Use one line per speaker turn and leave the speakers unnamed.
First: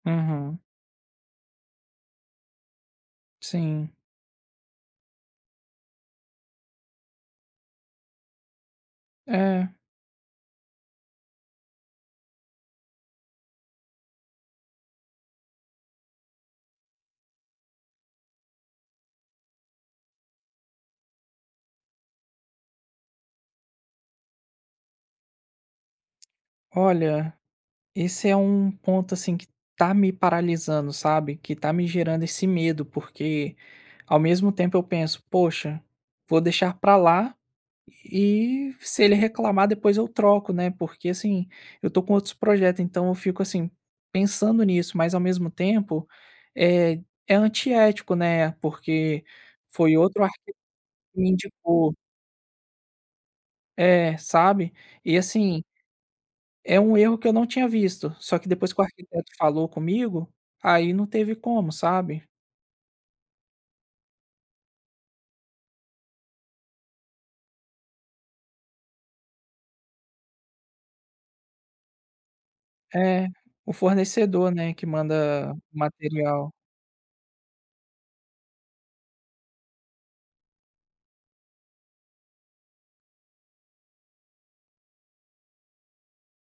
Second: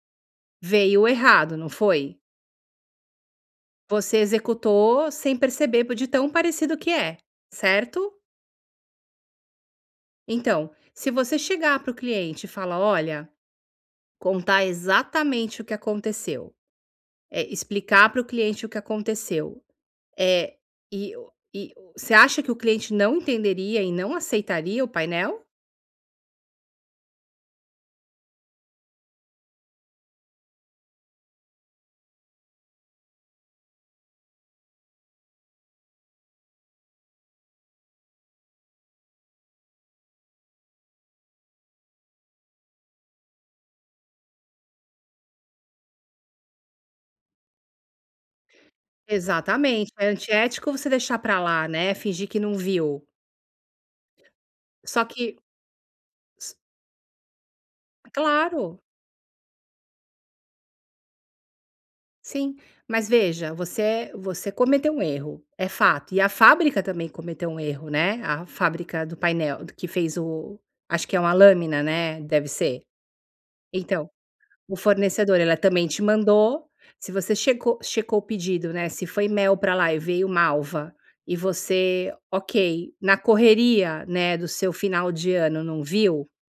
Uhum.
Veio errado, não foi?
Sim.
Você executou, sem perceber, de tão parecido que é, certo?
É.
Então, se você chegar para o cliente e falar: “Olha!”, contar exatamente o que aconteceu, eh, explicar pro cliente o que aconteceu, eh, e e você acha que o cliente não entenderia e não aceitaria o painel?
Olha, esse é um ponto, assim, que tá me paralisando, sabe, que tá me gerando esse medo, porque ao mesmo tempo eu penso: “Poxa, vou deixar pra lá e, se ele reclamar, depois eu troco, né”, porque assim, eu tô com outros projetos, então, eu fico, assim, pensando nisso, mas ao mesmo tempo, é é antiético, né, porque
Exatamente,
foi
é
outro, arqui
antiético você deixar
me
pra lá, né,
indicou.
fingir que não viu.
É, sabe,
Só
e
que,
assim
s
é um erro que eu não tinha visto, só que, depois que
Claro.
o arquiteto falou comigo, aí não teve como, sabe?
Sim, mas veja, você é você cometeu um erro, é fato, e a fábrica também cometeu um erro, né, a fábrica do painel que fez o acho que é uma lâmina, né. Deve ser.
É, o
Então,
fornecedor, né,
o
que
fornecedor,
manda
ela
o
também te
material.
mandou, se você checou checou o pedido, né, se foi mel pra lá e veio malva, e você, ok, na correria, né, do seu final de ano não viu